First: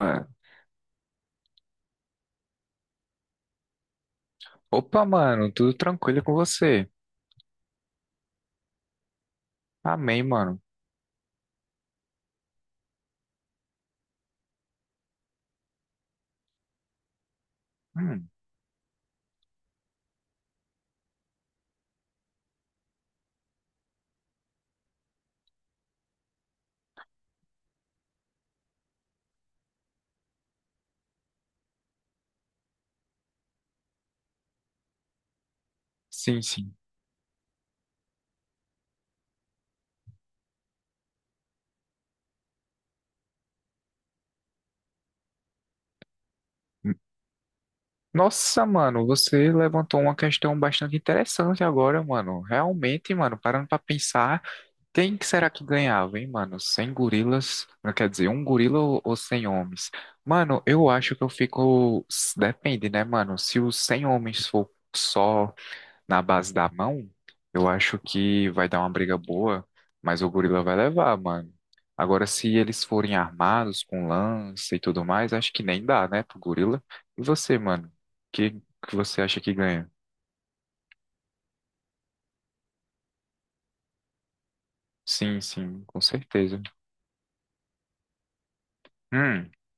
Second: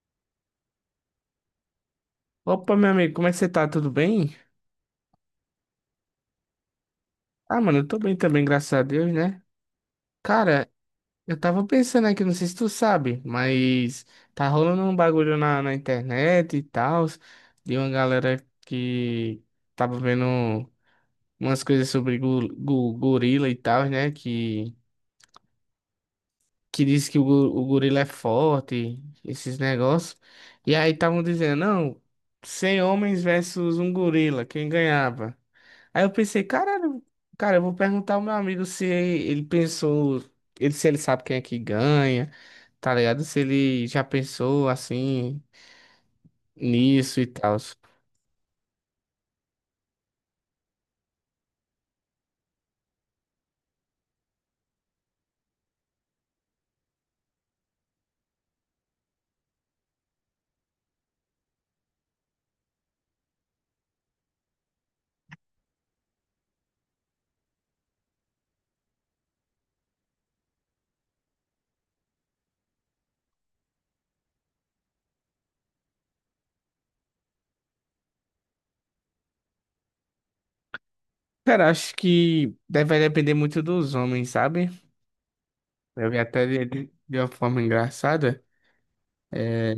Mano. Opa, meu amigo, como é que você tá? Tudo bem? Opa, mano, tudo tranquilo com você? Ah, mano, eu tô bem também, graças a Deus, né? Amém, mano. Cara, eu tava pensando aqui, não sei se tu sabe, mas tá rolando um bagulho na internet e tal, de uma Hum, galera que tava vendo umas coisas sobre gorila e tal, né? Que diz que o gorila é forte, esses negócios. E aí estavam dizendo, não, 100 homens versus um gorila, quem ganhava? Aí eu sim, pensei, sim. caralho, cara, eu vou perguntar ao meu amigo se ele pensou, se ele sabe quem é que ganha, tá ligado? Se ele já pensou assim Hum, nisso e tal. Nossa, mano, você levantou uma questão bastante interessante agora, mano. Realmente, mano, parando pra pensar, quem que será que ganhava, hein, mano? 100 gorilas, não quer dizer, um gorila ou 100 homens? Mano, eu acho que eu fico. Depende, né, mano? Se os 100 homens for só, na base da mão, eu acho que vai dar uma briga boa, mas o gorila vai levar, mano. Agora, se eles forem armados com lança e tudo mais, acho que nem dá, né, pro gorila. E você, mano? O que que você acha que ganha? Cara, acho que deve depender muito dos homens, sabe? Sim, sim, com Eu vi até certeza. de uma forma engraçada. Hum, É,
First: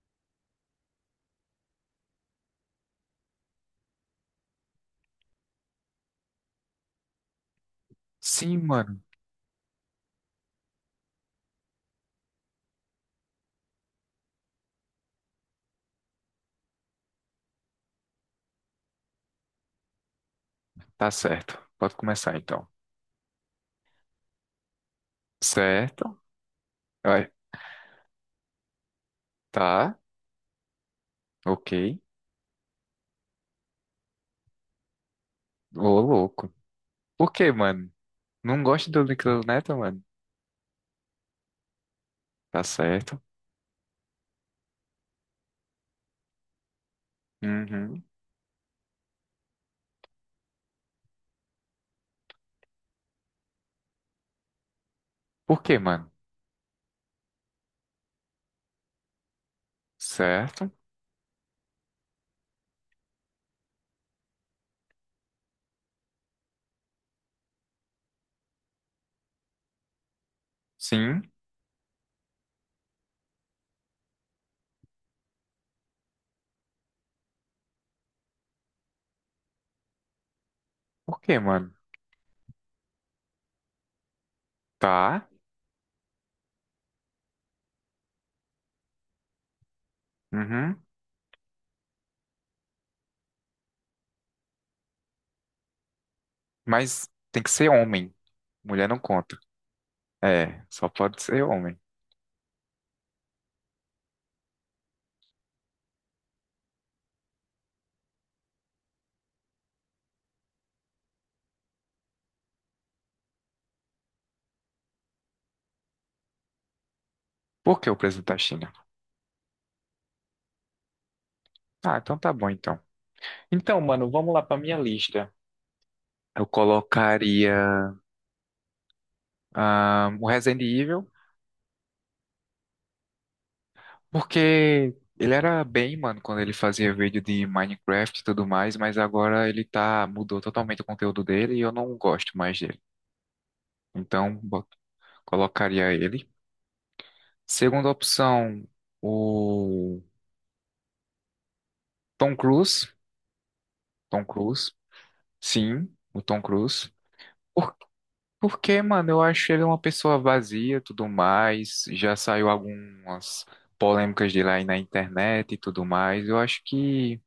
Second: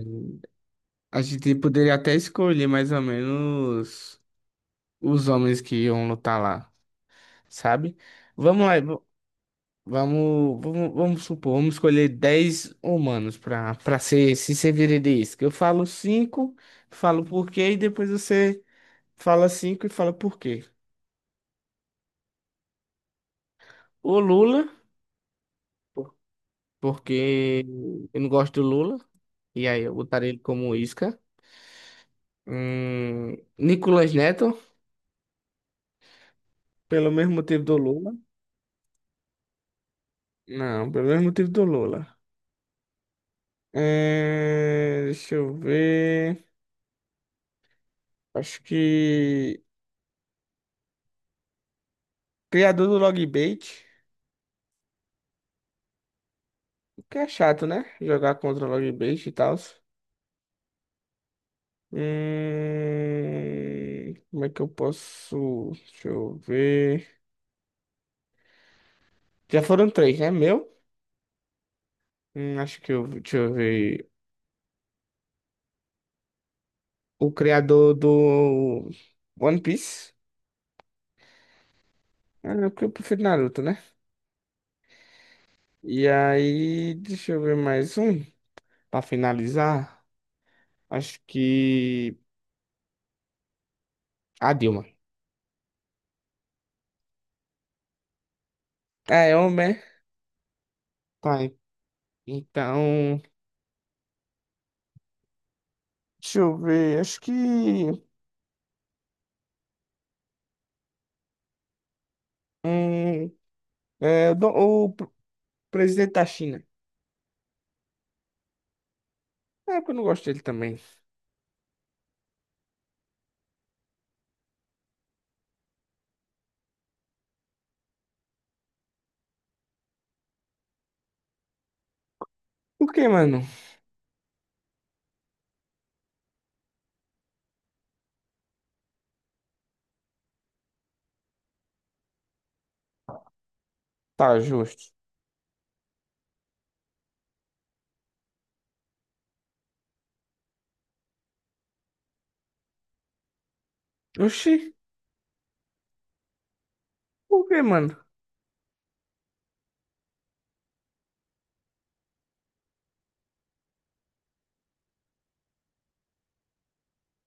a gente poderia até escolher mais ou menos os homens que iam lutar lá, sabe? sim, Vamos lá. mano, Vamos supor, vamos escolher 10 humanos para ser se sincerista. Eu falo cinco, falo por quê, e depois você fala 5 e fala por quê. tá certo. Pode começar então. O Lula, por- Certo? Vai. porque eu não gosto do Lula, e aí eu Tá, botaria ele como isca. ok. Nicolas Neto, Ô, louco. pelo Por mesmo que, motivo do mano? Lula. Não gosta do Nickel Neto, mano? Não, pelo mesmo motivo do Lula. Tá certo. É, deixa eu ver. Uhum. Acho que. Criador do Logbait. Por que, mano? Que é chato, né? Jogar contra o Log Base e tal. Certo. Como é que eu posso? Deixa eu ver. Já foram três, né? Meu? Sim. Acho que eu. Deixa eu ver. O criador do One Piece. Por quê, mano? Ah, não, porque eu prefiro Naruto, né? Tá. E aí, deixa eu ver mais um. Pra finalizar, Uhum. acho que. A Dilma. Mas tem que ser homem. Mulher não Ah, é conta. homem, é? É, só pode Tá. ser homem. Então. Deixa eu ver. Acho que. Hum, é, o, Dom- o Presidente da China. Por que o presunto da China? É porque eu não gosto dele também. Ah, então tá bom, então. Então, mano, vamos lá pra minha lista. Eu colocaria o Resident Evil, Por que, mano? porque ele era bem, mano, quando ele fazia vídeo de Minecraft e tudo mais, mas agora ele tá, mudou totalmente o conteúdo dele e eu não gosto mais dele. Então, Tá justo. colocaria ele. Segunda opção, o Tom Cruise, Tom Oxi. Cruise, sim, o Tom Cruise. Por que, Por, mano? porque, mano, eu acho ele uma pessoa vazia, tudo mais. Já saiu algumas polêmicas dele aí na internet e tudo mais. Eu acho que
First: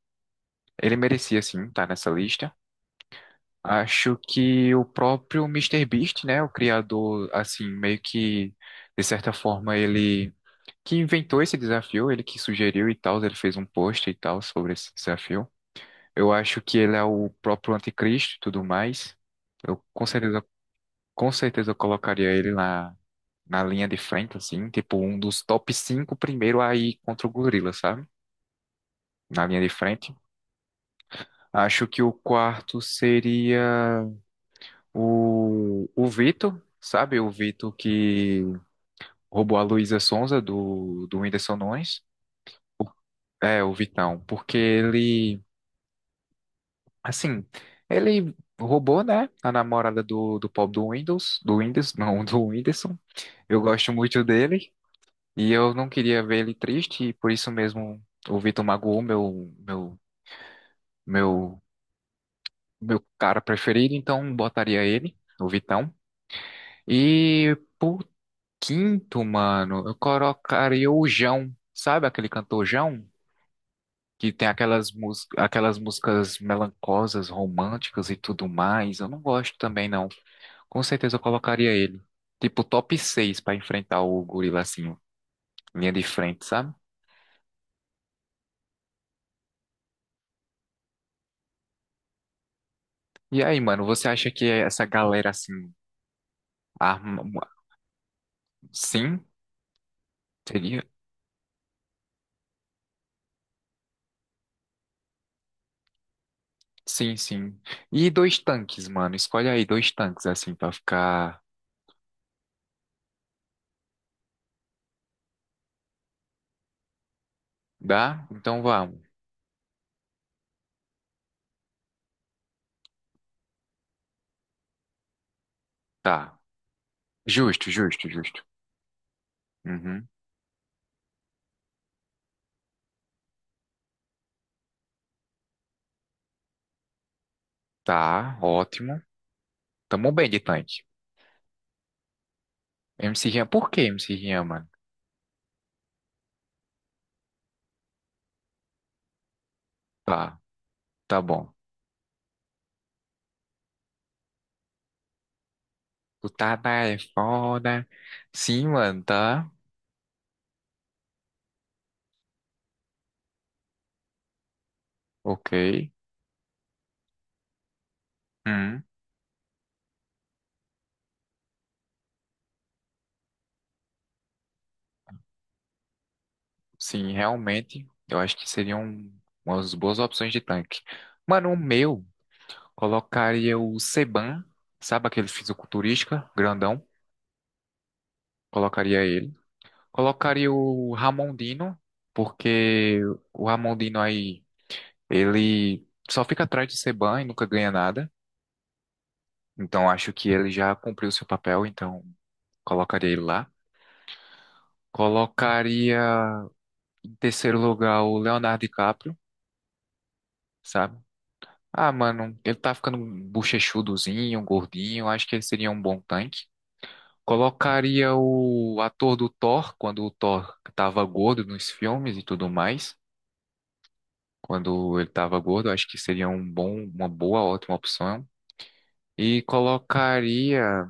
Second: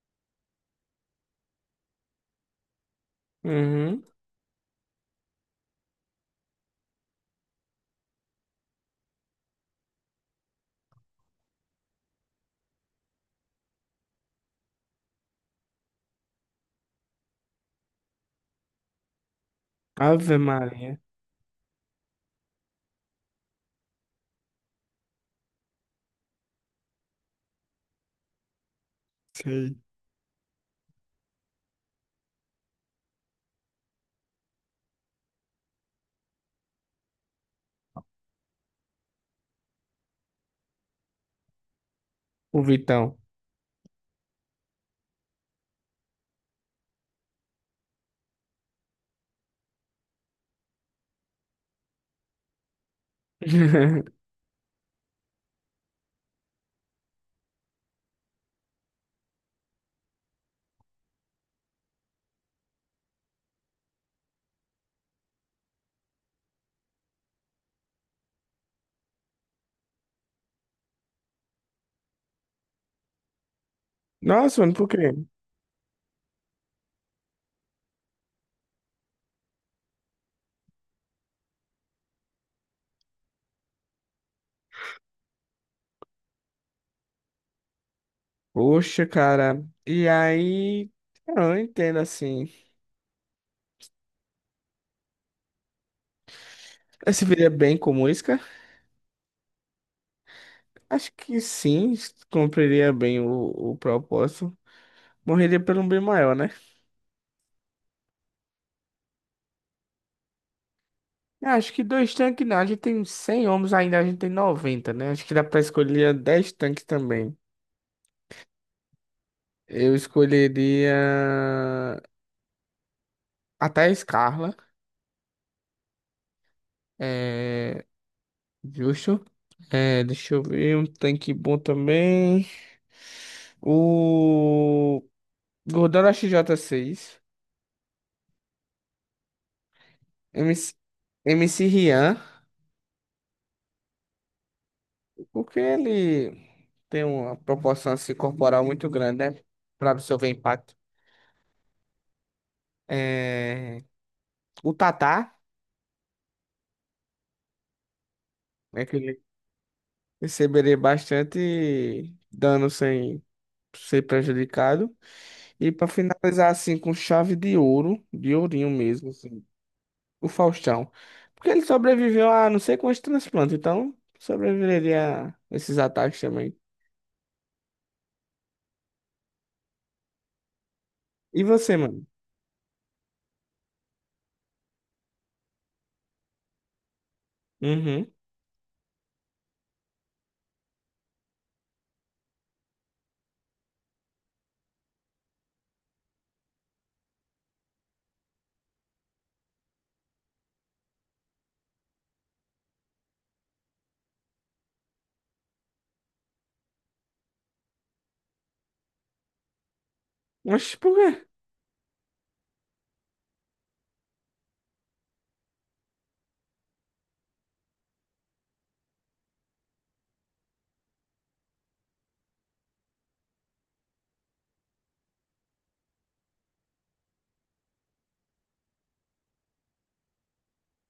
ele merecia sim estar nessa lista. Uhum. Acho que o próprio Mister Beast, né, o criador, assim, meio que de certa forma ele que inventou esse desafio, ele que sugeriu e tal, ele fez um post e tal sobre esse desafio. Eu acho que ele é o próprio anticristo e tudo mais. Eu Ave Maria. com certeza eu colocaria ele na linha de frente, assim, tipo um dos top 5 primeiro aí contra o gorila, sabe? Na linha de Sei. frente. Acho que o quarto seria o Vitor, sabe? O Vitor que roubou a Luísa Sonza do Whindersson Nunes. O O- Vitão. É, o Vitão, porque ele assim, ele roubou, né, a namorada do Paul do Windows, não, do Whindersson. Eu gosto muito dele e eu não queria ver ele triste e por isso mesmo o Vitor magoou meu, meu cara preferido, então botaria ele, o Vitão. E por quinto, mano, eu colocaria o Jão, sabe aquele cantor Jão? Que tem Nossa, mano, por aquelas, quê? mús aquelas músicas melancosas, românticas e tudo mais. Eu não gosto também, não. Com certeza eu colocaria ele. Tipo, top 6 pra enfrentar o gorila, assim, linha de frente, sabe? Poxa, cara. E aí. Eu não entendo assim. E aí, mano, você acha que essa galera, assim, Esse arma. viria bem com música? Sim? Seria? Acho que sim. Cumpriria bem o propósito. Morreria pelo um bem maior, né? Sim, sim. E dois tanques, mano. Escolhe aí dois tanques, assim, pra ficar. Acho que dois tanques não. A gente tem 100 homens ainda, a gente tem 90, né? Acho que dá pra escolher 10 tanques também. Dá? Então vamos. Eu escolheria até a Scarla. Tá. Justo, É justo, justo. justo. É, Uhum. deixa eu ver um tanque bom também. O Gordon XJ6. Tá, ótimo. Tamo bem de MC, tanque. MC M C Rian. MC Rian, por que MC Rian, mano? Porque ele tem uma proporção assim, corporal muito grande, né? Para absorver Tá, impacto. tá bom. É, o Tatá, Tu tá na é foda. Sim, né, que mano, ele tá. receberia bastante dano sem ser prejudicado. Ok. E pra finalizar assim com chave de ouro, de ourinho Hum, mesmo, assim, o Faustão. Porque ele sobreviveu a não sei quantos transplantes, então sobreviveria a esses ataques também. sim, realmente, eu acho que seriam umas boas opções de tanque. E Mano, o você, meu, mano? colocaria o Seban, sabe aquele fisiculturista grandão? Uhum. Colocaria ele. Colocaria o Ramondino, porque o Ramondino aí, ele só fica atrás de Seban e nunca ganha nada. Então, acho que ele já cumpriu seu papel, então colocaria ele lá. Colocaria em terceiro lugar o Leonardo DiCaprio, Mas por sabe? quê? Ah, mano, ele tá ficando um bochechudozinho, um gordinho. Acho que ele seria um bom tanque. Colocaria o ator do Thor, quando o Thor tava gordo nos filmes e tudo mais. Quando ele tava gordo, acho que seria um bom, uma boa, ótima opção. E colocaria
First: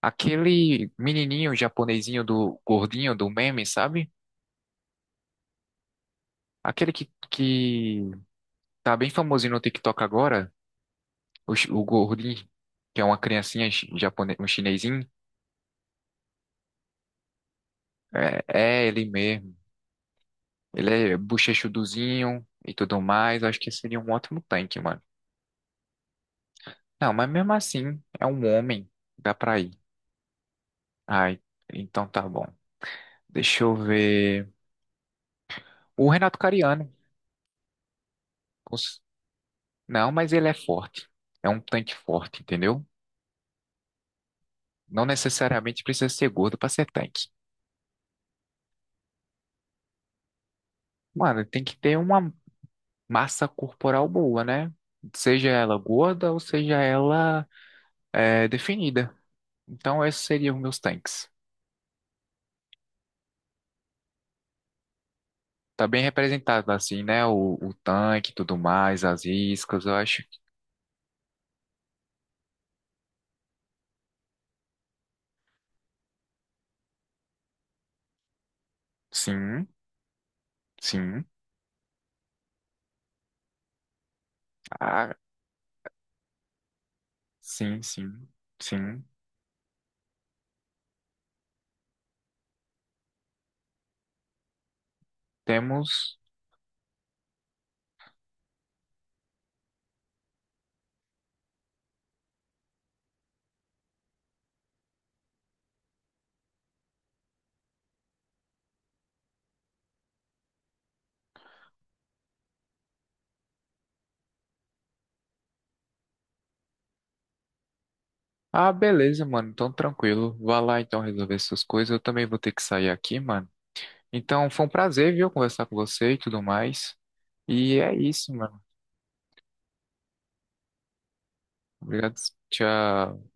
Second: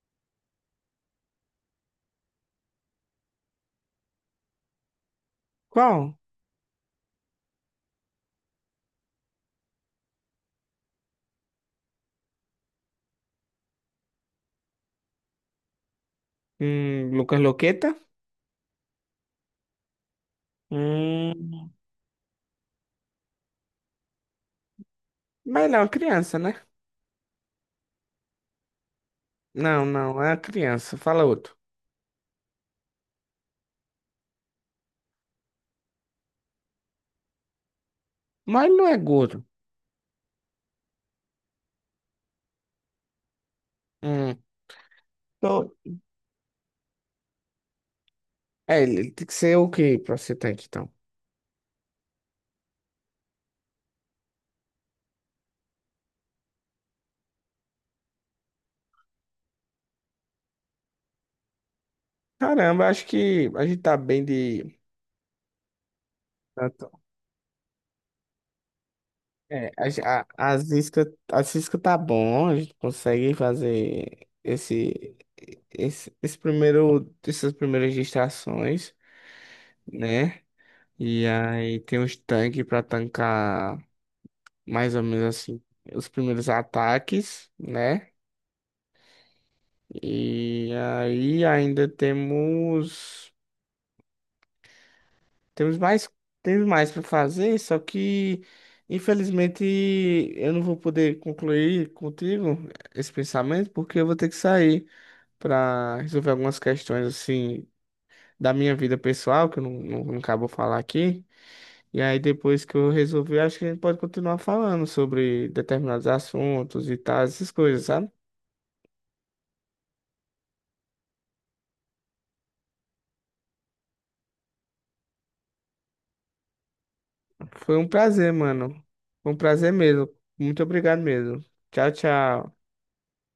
aquele menininho japonesinho do gordinho do meme, sabe? Qual? Aquele que tá bem famosinho no TikTok agora, o gordinho, que é uma criancinha um chinesinho. Lucas Loqueta? É, é ele mesmo. Ele é Hum. bochechuduzinho e tudo mais. Acho que seria um ótimo tanque, mano. Mas não, é criança, né? Não, mas mesmo assim, é um homem. Dá pra ir. Não, não, é criança. Fala Ai, outro. então tá bom. Deixa eu ver. O Renato Cariano. Mas não é Os- gordo. Não, mas ele é forte. É um tanque forte, entendeu? Hum. Não Tô. necessariamente precisa ser gordo pra ser tanque. É, ele tem que ser o quê pra você ter aqui, então? Mano, tem que ter uma massa corporal boa, né? Seja ela gorda ou seja ela definida. Então, esses seriam meus tanques. Caramba, acho que a gente tá bem de. Tá bem representado, assim, né? O tanque e tudo mais, as É, iscas, a, eu gen- acho. a, as Zisca, a Zisca tá bom, a gente consegue fazer esse primeiro, essas primeiras distrações, Sim, né? sim. E aí tem os tanques pra tancar mais ou Ah, menos assim os primeiros ataques, sim, né? sim, sim. E aí ainda temos. Temos mais, Temos. temos mais para fazer, só que infelizmente eu não vou poder concluir contigo esse pensamento porque eu vou ter que sair para resolver algumas questões assim da minha vida pessoal que eu não, não, não acabo falar aqui. E aí depois que eu resolver, acho que a gente pode continuar falando sobre determinados assuntos e tal, essas coisas, sabe? Ah, beleza, mano. Então, tranquilo. Vá lá, então, resolver suas coisas. Eu também vou ter que sair aqui, mano. Então, foi um prazer, viu, conversar com você e tudo mais. Foi E um é prazer, isso, mano. mano. Foi um prazer mesmo. Muito obrigado mesmo. Tchau, Obrigado. tchau. Tchau.